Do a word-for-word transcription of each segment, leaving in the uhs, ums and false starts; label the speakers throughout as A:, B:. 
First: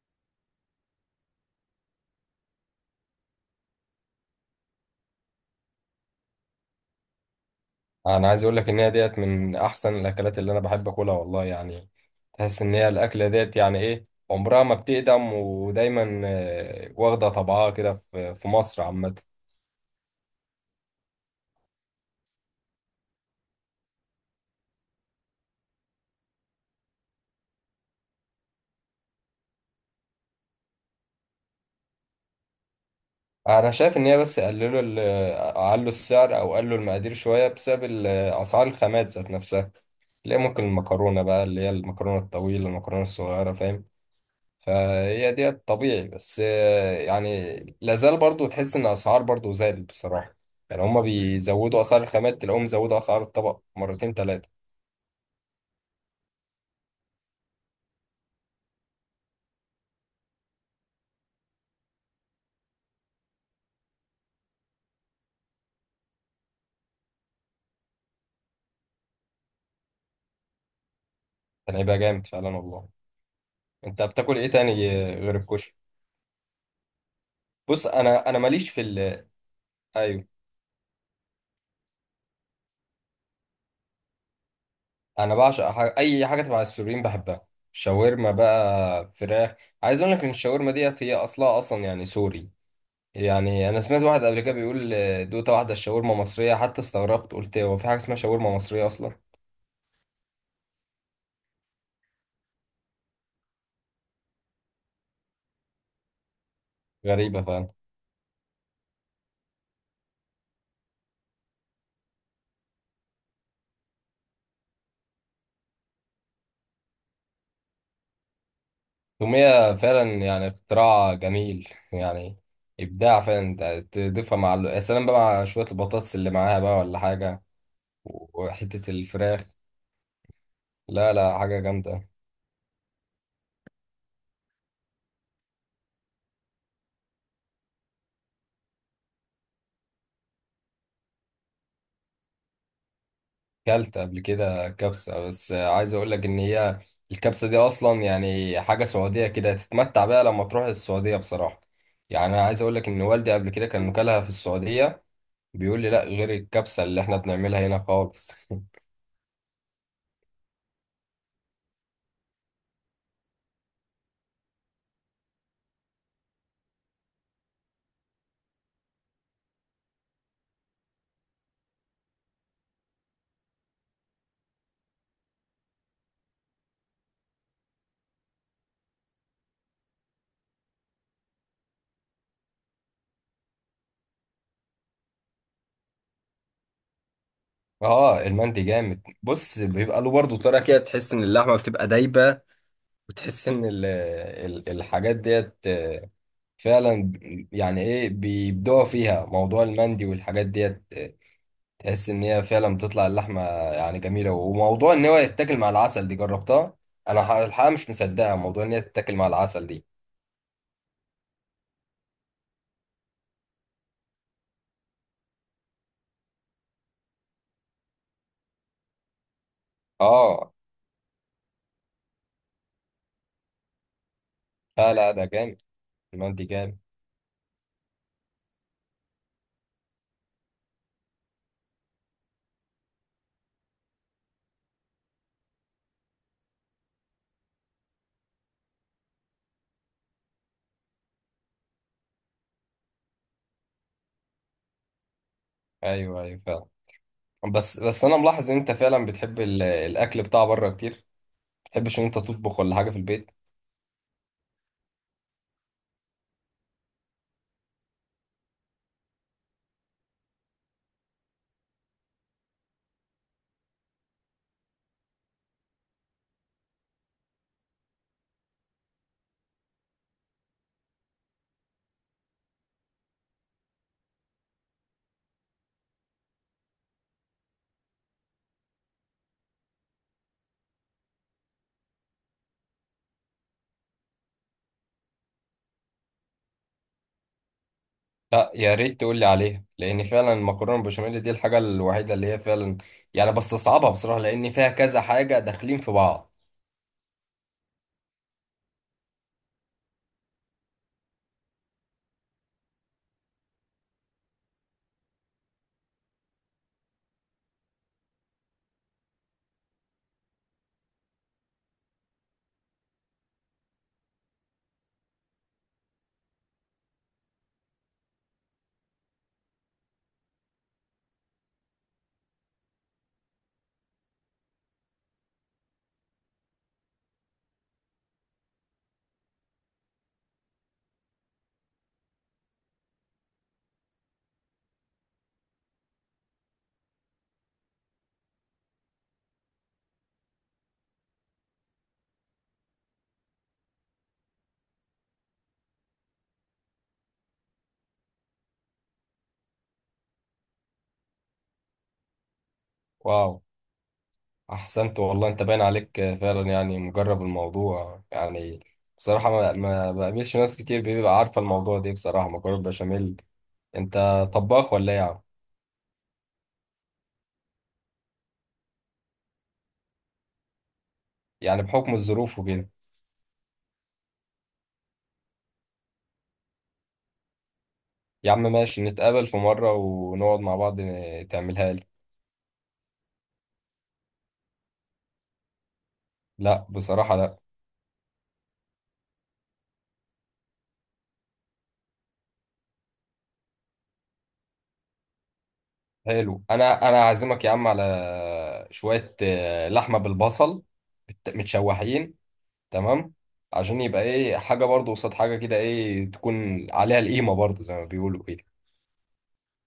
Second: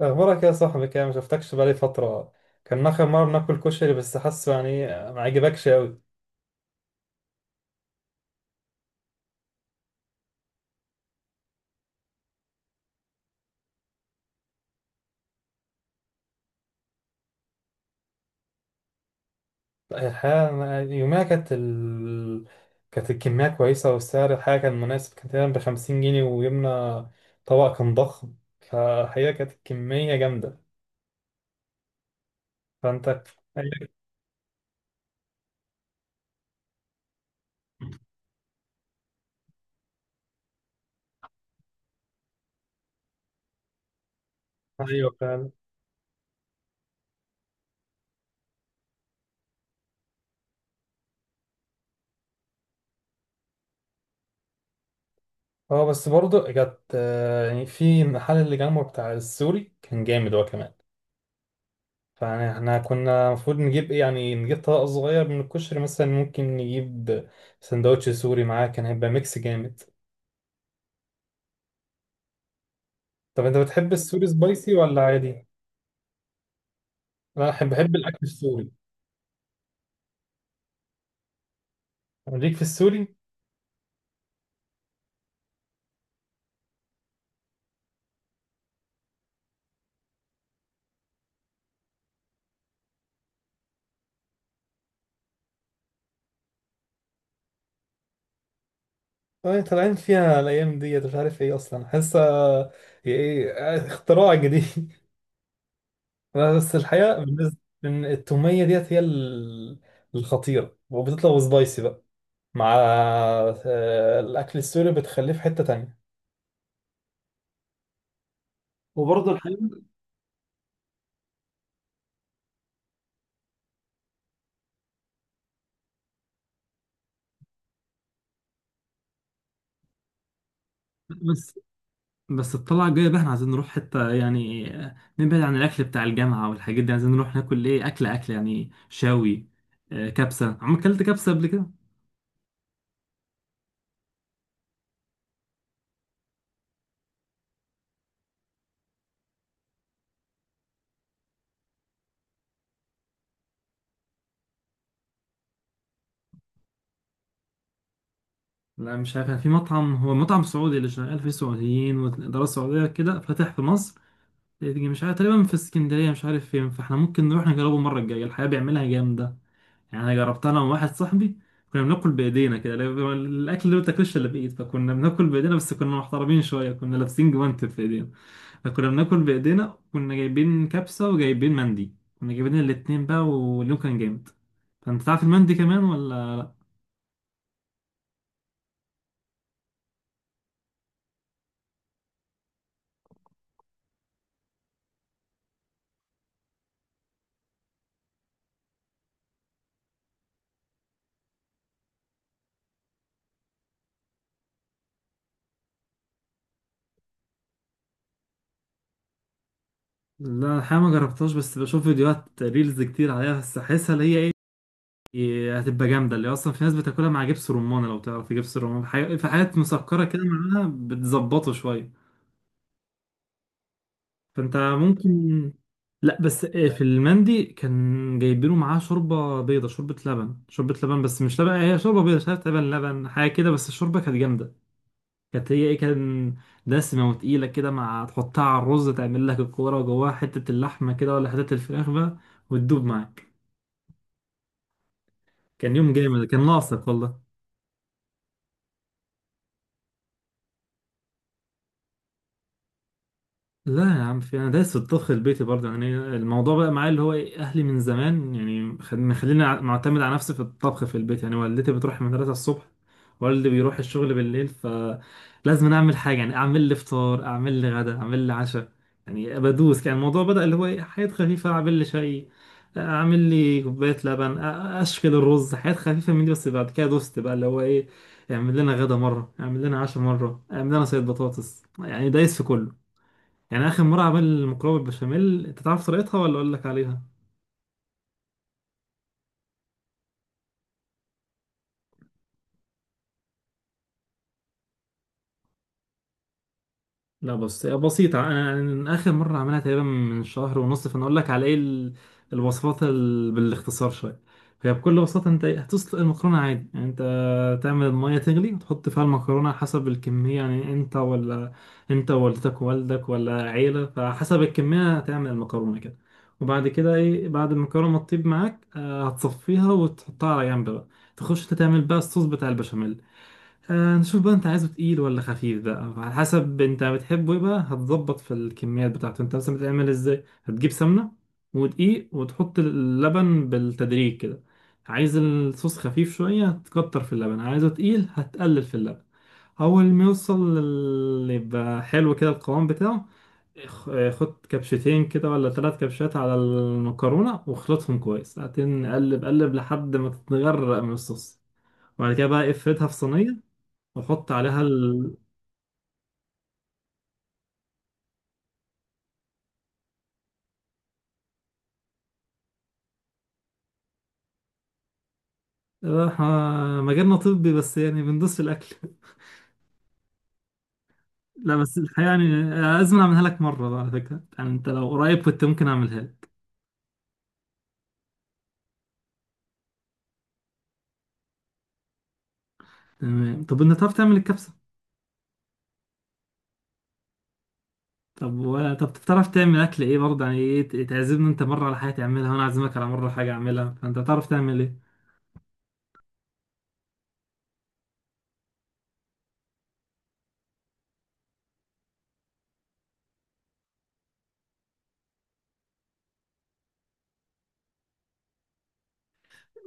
A: اخبارك يا صاحبي كده؟ ما شفتكش بقالي فتره. كان اخر مره بناكل كشري، بس حاسه يعني ما عجبكش قوي.
B: انا عايز اقول لك ان هي ديت من احسن الاكلات اللي انا بحب اكلها والله يعني. تحس ان هي الاكله ديت يعني ايه عمرها ما بتقدم ودايما آه، واخده طبعها كده في في مصر عامه.
A: الحقيقه، يوميها كانت ال... كانت الكميه كويسه، والسعر الحاجه كان مناسب، كان تقريبا ب خمسين جنيه، وجبنا طبق كان ضخم. فالحقيقه كانت الكميه جامده. فانت
B: انا شايف ان هي بس قللوا ال- قللوا السعر او قللوا المقادير شويه بسبب ال- اسعار الخامات ذات نفسها. تلاقي ممكن المكرونه بقى اللي هي المكرونه الطويله المكرونه الصغيره فاهم.
A: ايوه
B: فهي
A: فعلا.
B: دي طبيعي، بس آه، يعني لازال برضو تحس ان اسعار برضو زادت بصراحة. يعني هما بيزودوا اسعار الخامات تلاقوهم زودوا اسعار الطبق مرتين ثلاثة.
A: اه، بس برضه جت، آه، يعني في المحل اللي جنبه بتاع السوري كان جامد هو كمان. فاحنا كنا المفروض نجيب ايه، يعني نجيب طبق صغير من الكشري، مثلا ممكن نجيب سندوتش سوري معاه، كان هيبقى ميكس جامد.
B: كان هيبقى جامد فعلا والله.
A: طب انت بتحب
B: انت
A: السوري
B: بتاكل ايه تاني
A: سبايسي ولا
B: غير
A: عادي؟
B: الكشري؟
A: انا بحب
B: بص،
A: بحب الاكل
B: انا انا ماليش
A: السوري.
B: في ال، ايوه.
A: ليك في السوري؟
B: انا بعشق ح- اي حاجة تبع السوريين بحبها. شاورما بقى، فراخ. عايز اقول لك ان الشاورما ديت هي اصلها اصلا يعني سوري. يعني انا سمعت واحد قبل كده بيقول آه، دوقت واحدة الشاورما مصرية، حتى استغربت قلت هو في حاجة اسمها شاورما مصرية اصلا؟
A: اه طالعين فيها الايام ديت، مش عارف ايه اصلا، حاسه ايه، اختراع جديد بس الحقيقه
B: غريبة
A: بالنسبه
B: فعلا.
A: إن التوميه ديت هي ال- الخطيره، وبتطلع سبايسي بقى مع، آه، الاكل السوري بتخليه في حته تانية. وبرضه
B: التومية
A: الحقيقة،
B: فعلا يعني اختراع جميل، يعني إبداع فعلا. أنت تضيفها مع ال- يا سلام بقى، مع شوية البطاطس اللي معاها بقى ولا حاجة، وحتة الفراخ. لا لا،
A: بس
B: حاجة جامدة.
A: بس الطلعة الجاية بقى احنا عايزين نروح حتة، يعني آه، نبعد عن الأكل بتاع الجامعة والحاجات دي، عايزين نروح ناكل إيه، أكل أكل يعني شاوي. آه، كبسة، عم أكلت كبسة قبل كده؟
B: كلت قبل كده كبسة، بس عايز أقول لك إن هي الكبسة دي أصلا يعني حاجة سعودية كده، تتمتع بيها لما تروح السعودية بصراحة. يعني أنا عايز أقول لك إن والدي قبل كده كان مكلها في السعودية، بيقول لي لا، غير الكبسة اللي إحنا بنعملها هنا خالص.
A: لا مش عارف، كان في مطعم، هو مطعم سعودي اللي شغال فيه سعوديين والإدارة السعودية، كده فاتح في مصر، تيجي مش عارف، تقريبا في اسكندرية، مش عارف فين. فاحنا ممكن نروح نجربه المرة الجاية، الحقيقة بيعملها جامدة. يعني أنا جربتها أنا وواحد صاحبي، كنا بناكل بإيدينا كده، لا- الأكل اللي ما بتاكلش إلا بإيد، فكنا بناكل بإيدينا، بس كنا محترمين شوية، كنا لابسين جوانتي في إيدينا. فكنا بناكل بايدينا، كنا جايبين كبسه وجايبين مندي، كنا جايبين الاتنين بقى، واليوم كان جامد. فانت تعرف المندي كمان ولا؟
B: اه المندي جامد. بص، بيبقى له برضه طريقه كده، تحس ان اللحمه بتبقى دايبه، وتحس ان ال ال الحاجات ديت آه، فعلا ب- يعني ايه، بيبدعوا فيها موضوع المندي والحاجات ديت آه، تحس ان هي فعلا بتطلع اللحمه يعني جميله. وموضوع ان هو يتاكل مع العسل دي جربتها انا، ح- الحقيقه مش مصدقها موضوع ان هي تتاكل مع العسل دي.
A: لا الحقيقه ما جربتهاش، بس بشوف فيديوهات ريلز كتير عليها، بس احسها اللي هي ايه، إيه، هتبقى جامده. اللي اصلا في ناس بتاكلها مع جبس رمان، لو تعرف جبس الرمان، في حاجات في حاجات مسكره كده
B: اه.
A: معاها بتظبطه شويه. فانت
B: لا لا، ده
A: ممكن.
B: جامد.
A: لا بس
B: المندي
A: إيه،
B: جامد.
A: في المندي كان جايبينه معاه شوربه بيضه، شوربه لبن شوربه لبن، بس مش لبن، هي شوربه بيضه، مش عارف، لبن لبن حاجه كده، بس الشوربه كانت جامده. كانت هي ايه، كان دسمة وتقيلة كده، مع تحطها على الرز تعمل لك الكورة، وجواها حتة اللحمة كده ولا حتة الفراخ بقى، وتدوب معاك. كان يوم
B: ايوه
A: جامد،
B: ايوه
A: كان
B: فعلا.
A: ناقصك والله.
B: بس بس انا ملاحظ ان انت فعلا بتحب ال- الاكل بتاع بره كتير. تحبش ان انت تطبخ ولا حاجه في البيت؟
A: لا يا عم، في انا دايس في الطبخ البيتي برضه، يعني الموضوع بقى معايا اللي هو ايه، اهلي من زمان يعني خد- مخليني ع- معتمد على نفسي في الطبخ في البيت، يعني والدتي بتروح المدرسه الصبح، والدي بيروح الشغل بالليل، فلازم اعمل حاجه، يعني اعمل لي فطار، اعمل لي غدا، اعمل لي عشاء. يعني بدوس، كان الموضوع بدأ اللي هو ايه، حاجات خفيفه، اعمل لي شاي، اعمل لي كوبايه لبن، أ- اشكل الرز، حاجات خفيفه من دي، بس بعد كده دوست بقى اللي هو ايه، اعمل لنا غدا مره، اعمل لنا عشاء مره، اعمل لنا صيد بطاطس، يعني دايس في كله. يعني اخر مره عمل مكرونه بالبشاميل، انت تعرف طريقتها ولا اقول لك عليها؟
B: لا يا ريت تقول لي عليها، لان فعلا المكرونه البشاميل دي الحاجه الوحيده اللي هي فعلا يعني بستصعبها بصراحه، لان فيها كذا حاجه داخلين في بعض.
A: لا بس بسيطه، انا أنا اخر مره عملها تقريبا من شهر ونص، فانا اقول لك على ايه ال- الوصفات ال... بالاختصار شويه. هي بكل بساطه، انت إيه، هتسلق المكرونه عادي، يعني انت تعمل الميه تغلي وتحط فيها المكرونه حسب الكميه، يعني انت ولا انت ووالدتك ووالدك ولا عيله، فحسب الكميه هتعمل المكرونه كده. وبعد كده ايه، بعد المكرونه ما تطيب معاك، آه، هتصفيها وتحطها على جنب بقى، تخش انت تعمل بقى الصوص بتاع البشاميل. آه، نشوف بقى انت عايزه تقيل ولا خفيف بقى، على حسب انت بتحبه ايه بقى، هتظبط في الكميات بتاعته. انت مثلا بتعمل ازاي؟ هتجيب سمنة ودقيق، وتحط اللبن بالتدريج كده. عايز الصوص خفيف شوية هتكتر في اللبن، عايزه تقيل هتقلل في اللبن. اول ما يوصل لل- يبقى حلو كده القوام بتاعه، خ- خد كبشتين كده ولا ثلاث كبشات على المكرونة، واخلطهم كويس ساعتين، قلب قلب لحد ما تتغرق من الصوص. وبعد كده بقى افردها في
B: واو.
A: صينية، واحط عليها
B: احسنت
A: ال
B: والله، انت باين عليك فعلا يعني مجرب الموضوع يعني. بصراحه ما, ما بقابلش ناس كتير بيبقى عارفه الموضوع ده بصراحه، مكرونه البشاميل. انت طباخ ولا ايه يا عم؟
A: آه، إحنا مجالنا طبي، بس يعني بندوس في الاكل لا
B: يعني
A: بس
B: بحكم
A: الحقيقه
B: الظروف
A: يعني
B: وكده.
A: لازم اعملها لك مره بقى على فكره، يعني انت لو قريب كنت ممكن اعملها لك.
B: يا عم ماشي، نتقابل في مره ونقعد مع بعض ن- تعملها لي.
A: تمام؟ طب انت بتعرف تعمل الكبسه؟
B: لا بصراحه لا.
A: طب و... طب بتعرف تعمل اكل ايه برضه، يعني ايه ت- تعزمني انت مره على حاجه تعملها، وانا اعزمك على مره حاجه اعملها، فانت تعرف تعمل ايه؟
B: حلو، انا انا عازمك يا عم على شويه آه، لحمه بالبصل، بت- متشوحين. تمام. عشان يبقى ايه، حاجه برضو قصاد حاجه كده، ايه، تكون عليها القيمه برضو زي ما بيقولوا كده.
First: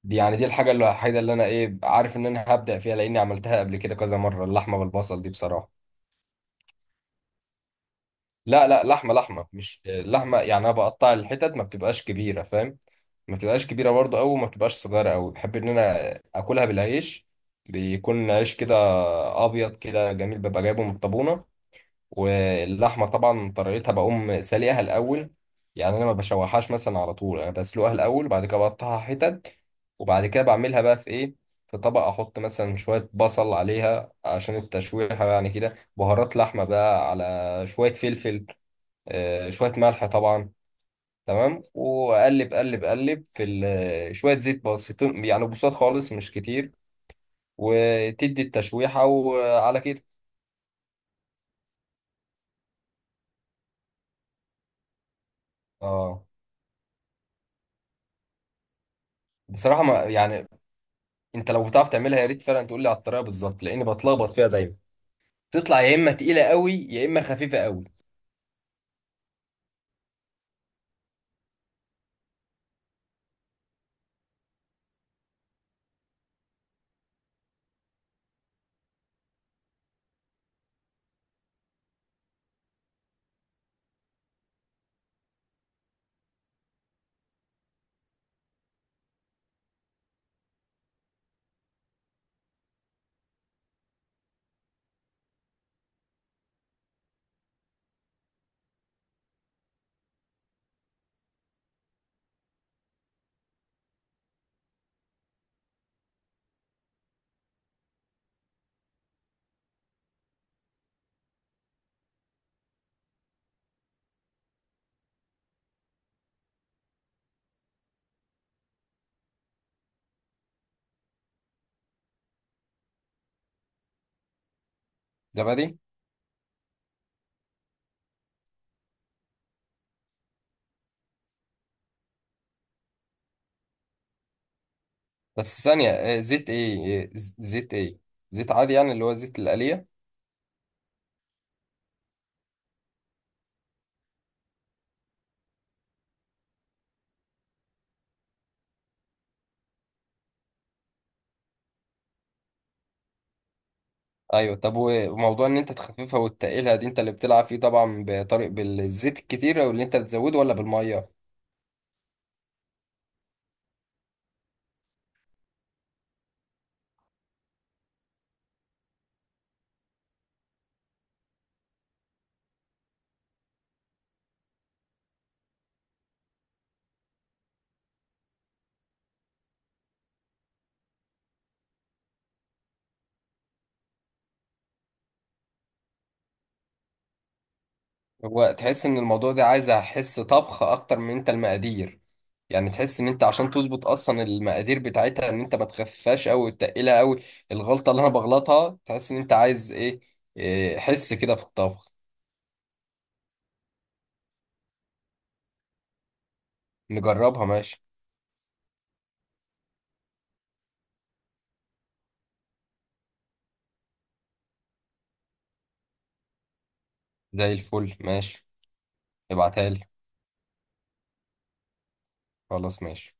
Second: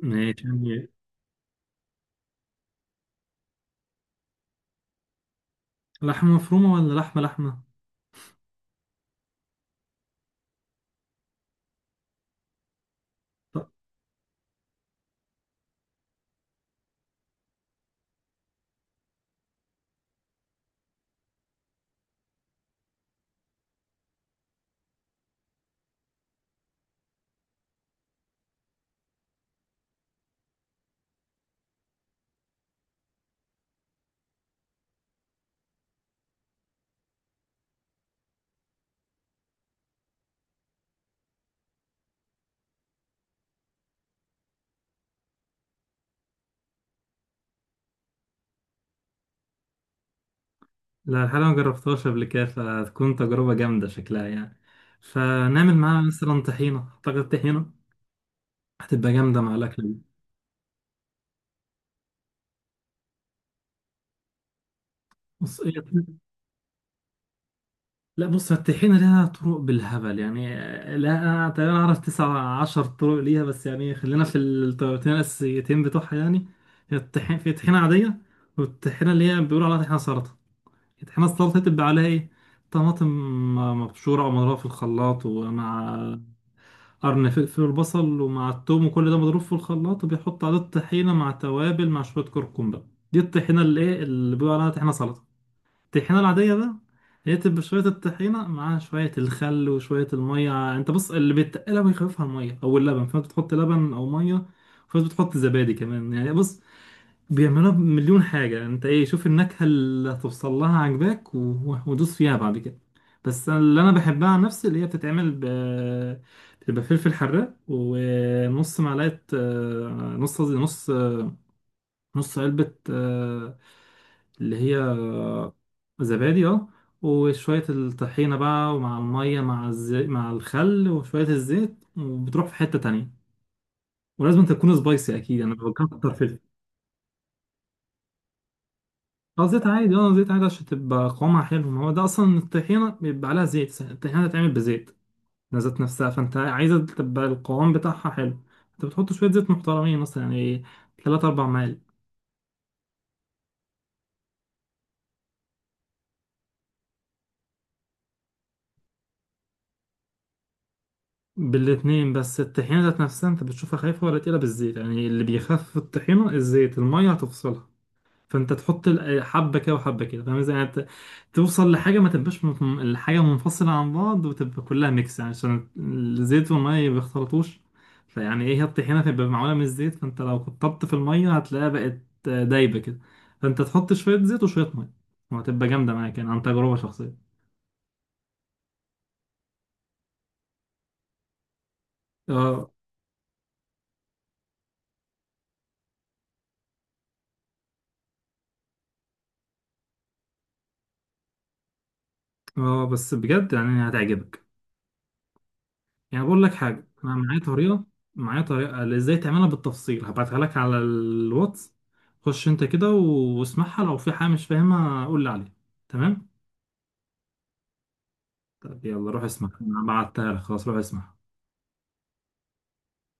B: دي يعني
A: ماشي
B: دي الحاجه
A: يعني.
B: الوحيده اللي انا ايه عارف ان انا هبدع فيها، لاني عملتها قبل كده كذا مره، اللحمه بالبصل دي بصراحه.
A: لحمه مفرومه ولا لحمه لحمه؟
B: لا لا، لحمه لحمه، مش آه، لحمه يعني، انا بقطع الحتت ما بتبقاش كبيره، فاهم. ما تبقاش
A: طب.
B: كبيرة برضه أوي وما تبقاش صغيرة أوي، بحب إن أنا أكلها بالعيش. بيكون عيش كده أبيض كده جميل، ببقى جايبه من الطابونة. واللحمة طبعا طريقتها بقوم سلقها الأول، يعني أنا ما بشوحهاش مثلا على طول، أنا بسلقها الأول وبعد كده بقطعها حتت. وبعد كده بعملها بقى في إيه، في طبق، أحط مثلا شوية بصل عليها عشان التشويحة، يعني كده بهارات لحمة بقى، على شوية فلفل، آه، شوية ملح طبعا. تمام، وقلب قلب قلب في ال- شوية زيت بسيطين يعني، بساط خالص مش كتير، وتدي التشويحة وعلى كده.
A: لا الحقيقه ما جربتهاش قبل كده، فتكون تجربه جامده شكلها يعني. فنعمل معاها
B: اه.
A: مثلا طحينه، اعتقد طحينه هتبقى جامدة مع
B: بصراحة
A: الأكل.
B: ما يعني، انت لو بتعرف تعملها يا ريت فعلا تقول لي على الطريقة بالظبط، لاني بتلخبط فيها دايما.
A: بص هي-
B: تطلع يا اما تقيلة قوي يا اما خفيفة قوي.
A: لا بص، الطحينة لها طرق بالهبل يعني، لا أنا تقريبا أعرف تسعة عشر طرق ليها، بس يعني خلينا في الطريقتين الأساسيتين بتوعها يعني. هي الطحين في طحينة عادية، والطحينة اللي هي بيقولوا عليها طحينة سلطة. الطحينة السلطة تبقى عليها إيه، طماطم مبشورة أو مضروبة في الخلاط، ومع قرن فلفل وبصل ومع التوم، وكل ده مضروب في الخلاط، وبيحط عليه الطحينة مع توابل، مع شوية كركم بقى. دي الطحينة اللي إيه، اللي بيقولوا عليها طحينة سلطة. الطحينة العادية بقى هي تبقى شوية الطحينة مع شوية الخل وشوية المية. انت بص، اللي بيتقلها بيخففها المية او اللبن، فانت بتحط لبن او مية. وفي ناس بتحط زبادي كمان. يعني بص، بيعملوها بمليون حاجة. انت ايه، شوف النكهة اللي هتوصل لها عجباك و- و- ودوس فيها بعد كده. بس أنا- اللي انا بحبها عن نفسي اللي هي بتتعمل ب بتبقى فلفل حراق، ونص معلقة، آه، نص قصدي، نص نص علبة، آه، اللي هي
B: زبادي.
A: زبادي، اه. وشوية الطحينة بقى، ومع المية، مع الز... مع الخل وشوية الزيت، وبتروح في حتة تانية. ولازم تكون سبايسي أكيد، أنا
B: بس ثانية،
A: بكتر
B: آه،
A: فلفل.
B: زيت ايه، آه، ز- زيت ايه؟ زيت عادي يعني اللي هو زيت
A: اه زيت
B: القلية؟
A: عادي، اه زيت عادي، عشان تبقى قوامها حلو. ما هو ده أصلا الطحينة بيبقى عليها زيت، الطحينة هتتعمل بزيت ذات نفسها، فأنت عايزة تبقى القوام بتاعها حلو، أنت بتحط شوية زيت محترمين، مثلا يعني تلات أربع معالق.
B: ايوه. طب وموضوع ان انت تخففها وتقيلها دي انت اللي بتلعب فيه طبعا، بطريق بالزيت الكتير واللي انت بتزوده، ولا بالمية؟
A: بالاتنين، بس الطحينة ذات نفسها انت بتشوفها خايفة ولا تقيلة بالزيت، يعني اللي بيخفف الطحينة الزيت، المية هتفصلها. فانت تحط ال- حبة كده وحبة كده، فاهم ازاي يعني، ت- توصل لحاجة ما تبقاش من- الحاجة منفصلة عن بعض، وتبقى كلها ميكس، يعني عشان الزيت والمية ما بيختلطوش. فيعني ايه، هي الطحينة تبقى معمولة من الزيت، فانت لو كترت في المية هتلاقيها بقت دايبة كده. فانت تحط شوية زيت وشوية مية، وهتبقى جامدة معاك، يعني عن تجربة شخصية.
B: هو تحس ان الموضوع ده عايز حس طبخ اكتر من انت المقادير. يعني
A: اه.
B: تحس ان انت عشان تظبط اصلا المقادير بتاعتها، ان انت ما تخفاش قوي وتقلها قوي. الغلطه اللي انا بغلطها تحس ان انت عايز ايه، إيه، حس كده في الطبخ.
A: اه بس بجد يعني هتعجبك، يعني بقول لك حاجة، أنا معايا
B: نجربها،
A: طريقة،
B: ماشي.
A: معايا طريقة اللي إزاي تعملها بالتفصيل، هبعتها لك على الواتس، خش أنت كده و- واسمعها، لو في حاجة مش فاهمها قول لي عليها. تمام؟
B: زي الفل، ماشي.
A: طب يلا روح اسمع،
B: ابعتها لي،
A: أنا بعتها لك خلاص، روح اسمع.
B: خلاص ماشي.